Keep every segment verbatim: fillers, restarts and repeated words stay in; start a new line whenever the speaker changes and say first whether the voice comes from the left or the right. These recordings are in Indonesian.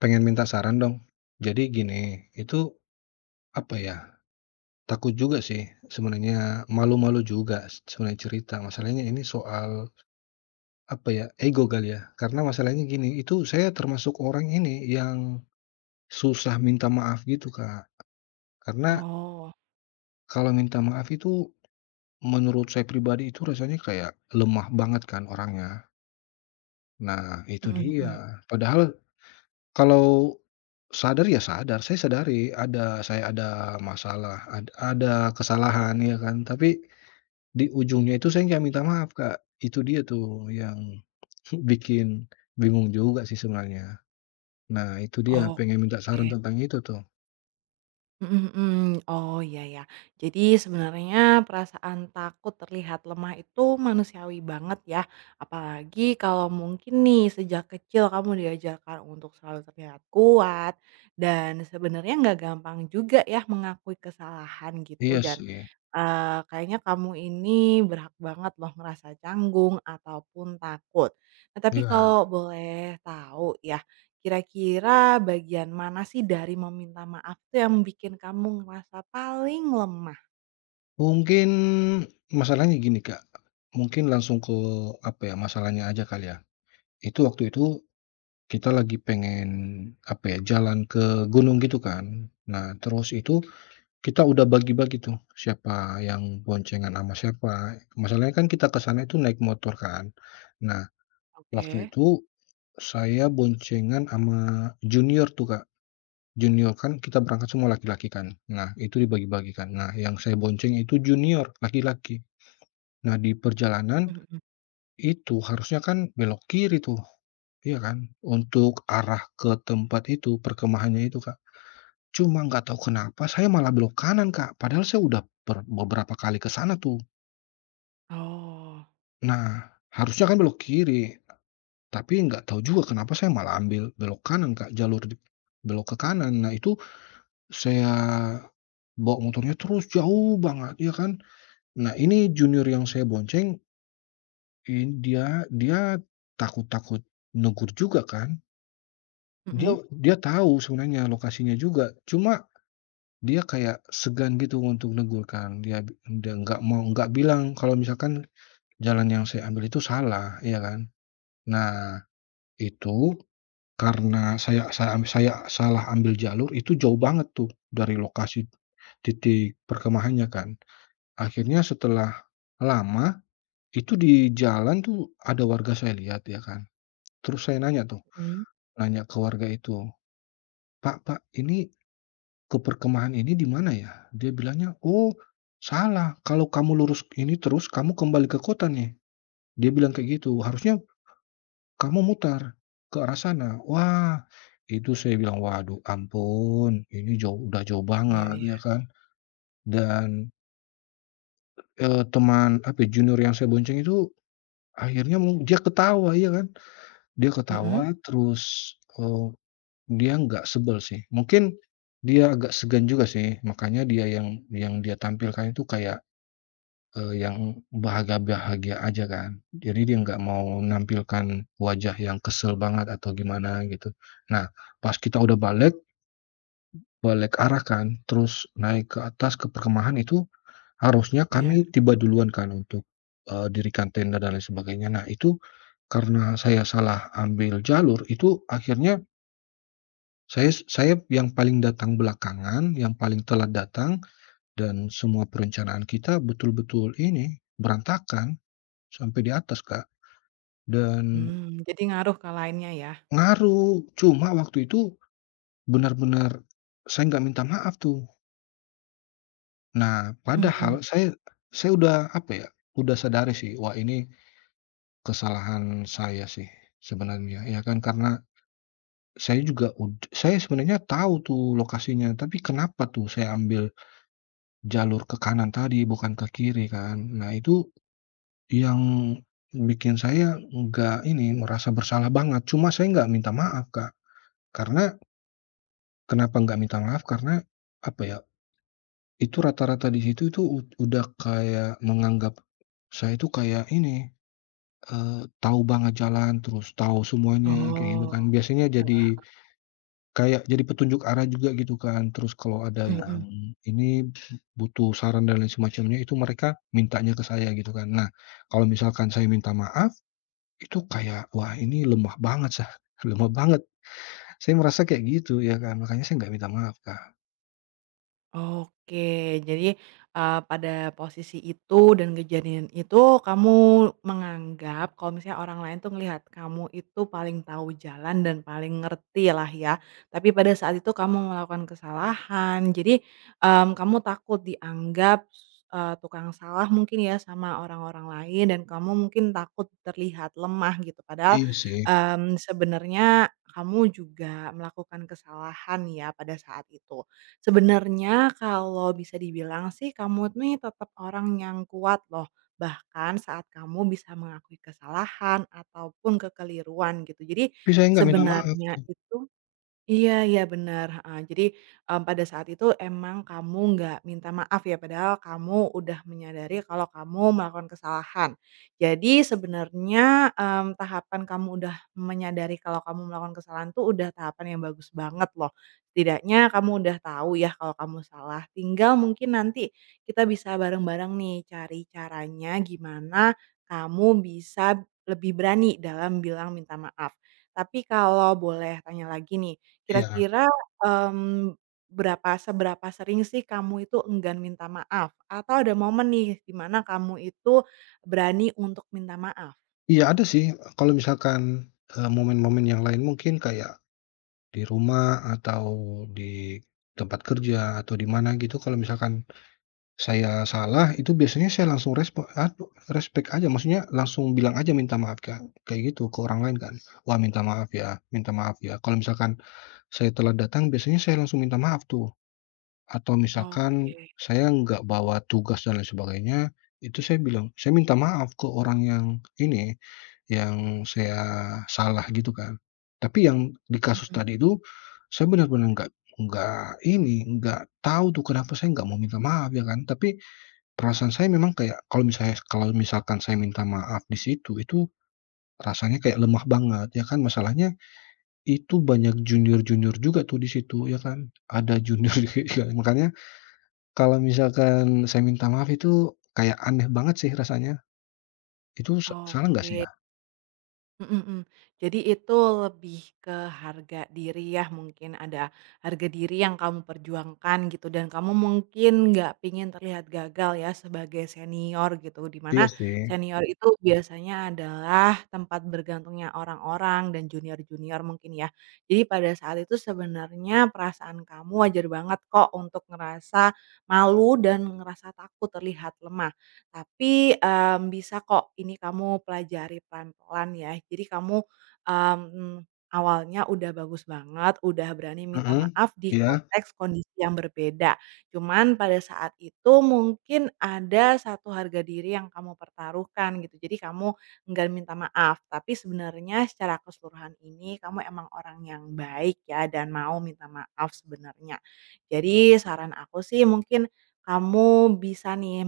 left: Pengen minta saran dong. Jadi gini, itu apa ya, takut juga sih sebenarnya, malu-malu juga sebenarnya cerita. Masalahnya ini soal apa ya, ego kali ya. Karena masalahnya gini, itu saya termasuk orang ini yang susah minta maaf gitu, Kak. Karena
right: Oh,
left: kalau minta maaf itu menurut saya pribadi itu rasanya kayak lemah banget kan orangnya. Nah itu
right: mhm mhm.
left: dia, padahal kalau sadar ya sadar, saya sadari ada saya ada masalah, ad ada kesalahan ya kan, tapi di ujungnya itu saya nggak minta maaf, Kak. Itu dia tuh yang bikin bingung juga sih sebenarnya. Nah itu dia
right: Oke,
left: pengen minta saran tentang itu tuh.
right: mhm mhm. Oh, iya ya. Jadi sebenarnya perasaan takut terlihat lemah itu manusiawi banget ya, apalagi kalau mungkin nih sejak kecil kamu diajarkan untuk selalu terlihat kuat dan sebenarnya nggak gampang juga ya mengakui kesalahan gitu
left: Iya
right: dan
left: sih,
right: eee, "Kayaknya kamu ini berhak banget loh ngerasa canggung ataupun takut." Nah, tapi
left: iya.
right: kalau boleh tahu ya, kira-kira bagian mana sih dari meminta maaf tuh yang bikin kamu ngerasa paling lemah?
left: Mungkin masalahnya gini, Kak, mungkin langsung ke apa ya, masalahnya aja kali ya. Itu waktu itu kita lagi pengen apa ya, jalan ke gunung gitu kan. Nah terus itu kita udah bagi-bagi tuh, siapa yang boncengan sama siapa. Masalahnya kan kita ke sana itu naik motor kan. Nah, waktu
right: Oke.
left: itu saya boncengan sama junior tuh, Kak. Junior kan kita berangkat semua laki-laki kan. Nah, itu dibagi-bagikan. Nah, yang saya bonceng itu junior, laki-laki. Nah, di perjalanan
right: Mhm mhm.
left: itu harusnya kan belok kiri tuh, iya kan? Untuk arah ke tempat itu, perkemahannya itu, Kak. Cuma nggak tahu kenapa saya malah belok kanan, Kak, padahal saya udah ber beberapa kali ke sana tuh.
right: Oh.
left: Nah, harusnya kan belok kiri, tapi nggak tahu juga kenapa saya malah ambil belok kanan, Kak, jalur di belok ke kanan. Nah, itu saya bawa motornya terus jauh banget, ya kan. Nah, ini junior yang saya bonceng, ini dia dia takut-takut negur juga kan. Dia
right: Mhm.
left: dia tahu sebenarnya lokasinya juga, cuma dia kayak segan gitu untuk negur kan, dia bi dia nggak mau nggak bilang kalau misalkan jalan yang saya ambil itu salah, ya kan. Nah, itu karena saya saya am saya salah ambil jalur itu jauh banget tuh dari lokasi titik perkemahannya kan. Akhirnya setelah lama, itu di jalan tuh ada warga saya lihat ya kan, terus saya nanya tuh,
right: Mhm.
left: nanya ke warga itu, "Pak Pak, ini ke perkemahan ini di mana ya?" Dia bilangnya, "Oh, salah, kalau kamu lurus ini terus kamu kembali ke kota nih." Dia bilang kayak gitu, "Harusnya kamu mutar ke arah sana." Wah, itu saya bilang, "Waduh ampun, ini jauh udah jauh
right: Iya
left: banget,"
right: iya.
left: ya kan. Dan, eee, teman, apa ya, junior yang saya bonceng itu akhirnya mu dia ketawa, ya kan. Dia
right: Mhm.
left: ketawa terus, eee, dia nggak sebel sih. Mungkin dia agak segan juga sih, makanya dia yang yang dia tampilkan itu kayak Eee, yang bahagia-bahagia aja kan. Jadi dia nggak mau menampilkan wajah yang kesel banget atau gimana gitu. Nah, pas kita udah balik balik arah kan, terus naik ke atas ke perkemahan itu harusnya
right: Iya.
left: kami tiba duluan kan untuk, eee, dirikan tenda dan lain sebagainya. Nah itu karena saya salah ambil jalur itu akhirnya saya saya yang paling datang belakangan, yang paling telat datang dan semua perencanaan kita betul-betul ini berantakan. Sampai di atas, Kak, dan
right: Mmm, jadi ngaruh ke lainnya ya?
left: ngaruh. Cuma waktu itu benar-benar saya nggak minta maaf tuh. Nah,
right: Mhm mhm.
left: padahal saya saya udah, apa ya, udah sadari sih, wah ini kesalahan saya sih sebenarnya, ya kan. Karena saya juga ud saya sebenarnya tahu tuh lokasinya, tapi kenapa tuh saya ambil jalur ke kanan tadi bukan ke kiri kan. Nah, itu yang bikin saya nggak ini, merasa bersalah banget. Cuma saya nggak minta maaf, Kak, karena kenapa nggak minta maaf? Karena, apa ya, itu rata-rata di situ itu ud udah kayak menganggap saya itu kayak ini, eee, tahu banget jalan, terus tahu semuanya kayak gitu kan.
right: Oh.
left: Biasanya jadi kayak jadi petunjuk arah juga gitu kan. Terus kalau ada
right: Mhm
left: yang
right: mhm.
left: ini butuh saran dan lain semacamnya, itu mereka mintanya ke saya gitu kan. Nah, kalau misalkan saya minta maaf, itu kayak, wah ini lemah banget sah, lemah banget. Saya merasa kayak gitu ya kan, makanya saya nggak minta maaf, Kak.
right: Oke, jadi, eee, pada posisi itu dan kejadian itu kamu menganggap kalau misalnya orang lain tuh ngelihat kamu itu paling tahu jalan dan paling ngerti lah ya. Tapi pada saat itu kamu melakukan kesalahan, jadi, mmm, kamu takut dianggap, eee, tukang salah mungkin ya sama orang-orang lain dan kamu mungkin takut terlihat lemah gitu. Padahal,
left: Iya sih.
right: mmm, sebenarnya kamu juga melakukan kesalahan ya pada saat itu. Sebenarnya kalau bisa dibilang sih kamu nih tetap orang yang kuat loh, bahkan saat kamu bisa mengakui kesalahan ataupun kekeliruan gitu. Jadi
left: Tapi saya nggak minta maaf
right: sebenarnya
left: tuh.
right: itu iya iya, benar. Heeh. Jadi, mmm, pada saat itu emang kamu nggak minta maaf ya, padahal kamu udah menyadari kalau kamu melakukan kesalahan. Jadi sebenarnya, mmm, tahapan kamu udah menyadari kalau kamu melakukan kesalahan tuh udah tahapan yang bagus banget loh. Setidaknya kamu udah tahu ya kalau kamu salah, tinggal mungkin nanti kita bisa bareng-bareng nih cari caranya gimana kamu bisa lebih berani dalam bilang minta maaf. Tapi kalau boleh tanya lagi nih,
left: Iya.
right: kira-kira, mmm, berapa seberapa sering sih kamu itu enggan minta maaf? Atau ada momen nih di mana kamu itu berani untuk minta maaf?
left: Iya ada sih, kalau misalkan, eee, momen-momen yang lain mungkin kayak di rumah atau di tempat kerja atau di mana gitu kalau misalkan saya salah itu biasanya saya langsung respo aduh respek aja maksudnya langsung bilang aja minta maaf Kak, kayak gitu ke orang lain kan, "Wah minta maaf ya minta maaf ya." Kalau misalkan saya telat datang biasanya saya langsung minta maaf tuh. Atau misalkan
right: Oke.
left: saya nggak bawa tugas dan lain sebagainya, itu saya bilang saya minta maaf ke orang yang ini, yang saya salah gitu kan. Tapi yang di kasus
right: Mhm.
left: tadi itu, saya benar-benar nggak nggak ini, nggak tahu tuh kenapa saya nggak mau minta maaf ya kan. Tapi perasaan saya memang kayak kalau misalnya kalau misalkan saya minta maaf di situ, itu rasanya kayak lemah banget ya kan. Masalahnya itu banyak junior-junior juga tuh di situ ya kan, ada junior juga ya. Makanya kalau misalkan saya minta maaf itu kayak aneh banget sih rasanya. Itu sa
right: Oh.
left: salah nggak sih, ya?
right: Mhm mhm. Jadi itu lebih ke harga diri ya mungkin ada harga diri yang kamu perjuangkan gitu dan kamu mungkin nggak pingin terlihat gagal ya sebagai senior gitu, di
left: Iya
right: mana
left: sih.
right: senior itu biasanya adalah tempat bergantungnya orang-orang dan junior-junior mungkin ya. Jadi pada saat itu sebenarnya perasaan kamu wajar banget kok untuk ngerasa malu dan ngerasa takut terlihat lemah. Tapi, mmm, bisa kok ini kamu pelajari pelan-pelan ya. Jadi kamu, mmm, awalnya udah bagus banget, udah berani minta
left: Mhm,
right: maaf di
left: iya.
right: konteks kondisi yang berbeda. Cuman pada saat itu mungkin ada satu harga diri yang kamu pertaruhkan gitu. Jadi kamu enggan minta maaf, tapi sebenarnya secara keseluruhan ini kamu emang orang yang baik ya dan mau minta maaf sebenarnya. Jadi saran aku sih mungkin kamu bisa nih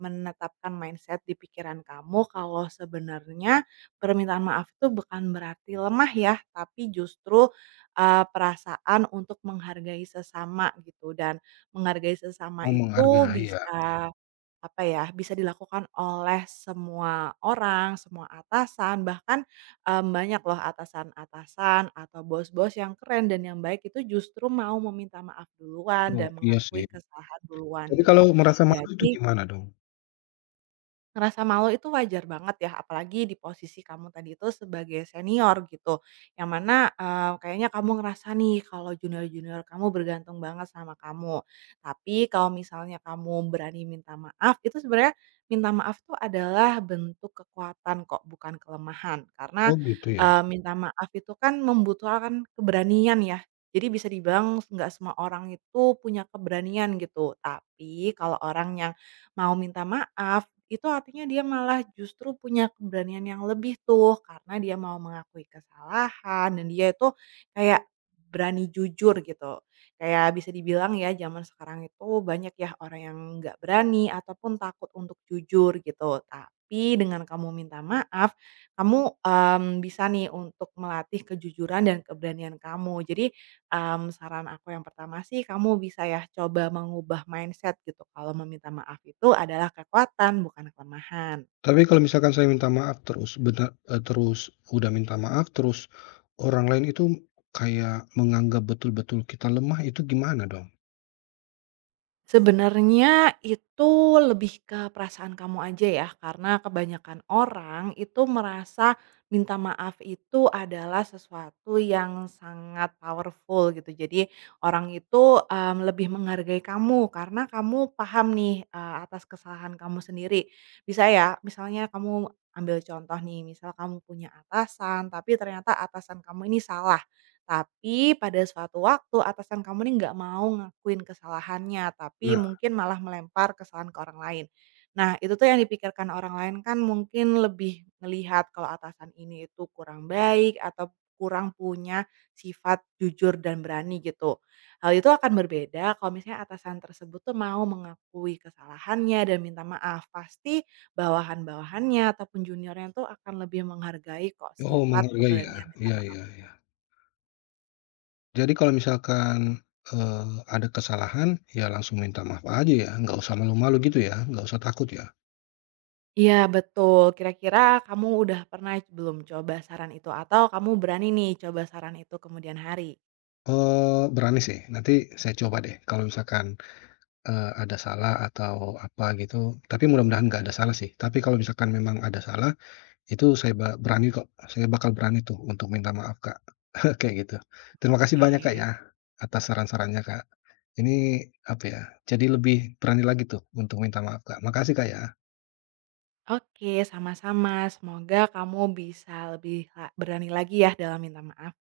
right: menetapkan mindset di pikiran kamu kalau sebenarnya permintaan maaf itu bukan berarti lemah ya, tapi justru, eee, perasaan untuk menghargai sesama gitu dan menghargai sesama
left: Oh,
right: itu
left: menghargai ya.
right: bisa, apa ya, bisa dilakukan oleh semua orang, semua atasan, bahkan, mmm, banyak loh atasan-atasan atau bos-bos yang keren dan yang baik itu justru mau meminta maaf duluan dan
left: Oh, iya sih.
right: mengakui kesalahan duluan
left: Tapi
right: gitu.
left: kalau merasa malu itu
right: Jadi
left: gimana dong?
right: ngerasa malu itu wajar banget ya, apalagi di posisi kamu tadi itu sebagai senior gitu, yang mana, eee, kayaknya kamu ngerasa nih kalau junior-junior kamu bergantung banget sama kamu. Tapi kalau misalnya kamu berani minta maaf, itu sebenarnya minta maaf tuh adalah bentuk kekuatan kok, bukan kelemahan. Karena,
left: Oh, gitu ya.
right: eee, minta maaf itu kan membutuhkan keberanian ya, jadi bisa dibilang nggak semua orang itu punya keberanian gitu. Tapi kalau orang yang mau minta maaf, itu artinya dia malah justru punya keberanian yang lebih tuh, karena dia mau mengakui kesalahan dan dia itu kayak berani jujur gitu. Kayak bisa dibilang ya zaman sekarang itu banyak ya orang yang nggak berani ataupun takut untuk jujur gitu. Tapi dengan kamu minta maaf, kamu, mmm, bisa nih untuk melatih kejujuran dan keberanian kamu. Jadi Mmm, saran aku yang pertama sih kamu bisa ya coba mengubah mindset gitu kalau meminta maaf itu adalah kekuatan bukan kelemahan.
left: Tapi kalau misalkan saya minta maaf terus bena eee, terus udah minta maaf, terus orang lain itu kayak menganggap betul-betul kita lemah, itu gimana dong?
right: Sebenarnya itu lebih ke perasaan kamu aja ya, karena kebanyakan orang itu merasa minta maaf itu adalah sesuatu yang sangat powerful gitu. Jadi orang itu, mmm, lebih menghargai kamu karena kamu paham nih, eee, atas kesalahan kamu sendiri. Bisa ya, misalnya kamu ambil contoh nih, misal kamu punya atasan, tapi ternyata atasan kamu ini salah. Tapi pada suatu waktu atasan kamu nih nggak mau ngakuin kesalahannya, tapi
left: Nah
right: mungkin malah melempar kesalahan ke orang lain. Nah, itu tuh yang dipikirkan orang lain kan mungkin lebih melihat kalau atasan ini itu kurang baik atau kurang punya sifat jujur dan berani gitu. Hal itu akan berbeda kalau misalnya atasan tersebut tuh mau mengakui kesalahannya dan minta maaf. Pasti bawahan-bawahannya ataupun juniornya tuh akan lebih menghargai kok
left: oh,
right: sifat
left: menghargai ya?
right: keberanian minta
left: Iya,
right: maaf
left: iya.
right: itu.
left: Jadi kalau misalkan, eee, ada kesalahan, ya langsung minta maaf aja ya, nggak usah malu-malu gitu ya, nggak usah takut ya?
right: Iya betul, kira-kira kamu udah pernah belum coba saran itu? Atau kamu berani nih coba saran itu kemudian hari?
left: Eee, berani sih, nanti saya coba deh kalau misalkan, eee, ada salah atau apa gitu, tapi mudah-mudahan nggak ada salah sih. Tapi kalau misalkan memang ada salah, itu saya ba berani kok, saya bakal berani tuh untuk minta maaf, Kak, kayak gitu. Terima kasih banyak, Kak,
right: Oke.
left: ya, atas saran-sarannya, Kak. Ini, apa ya, jadi lebih berani lagi tuh untuk minta maaf, Kak. Makasih, Kak, ya.
right: Oke, sama-sama. Semoga kamu bisa lebih la berani lagi ya dalam minta maaf.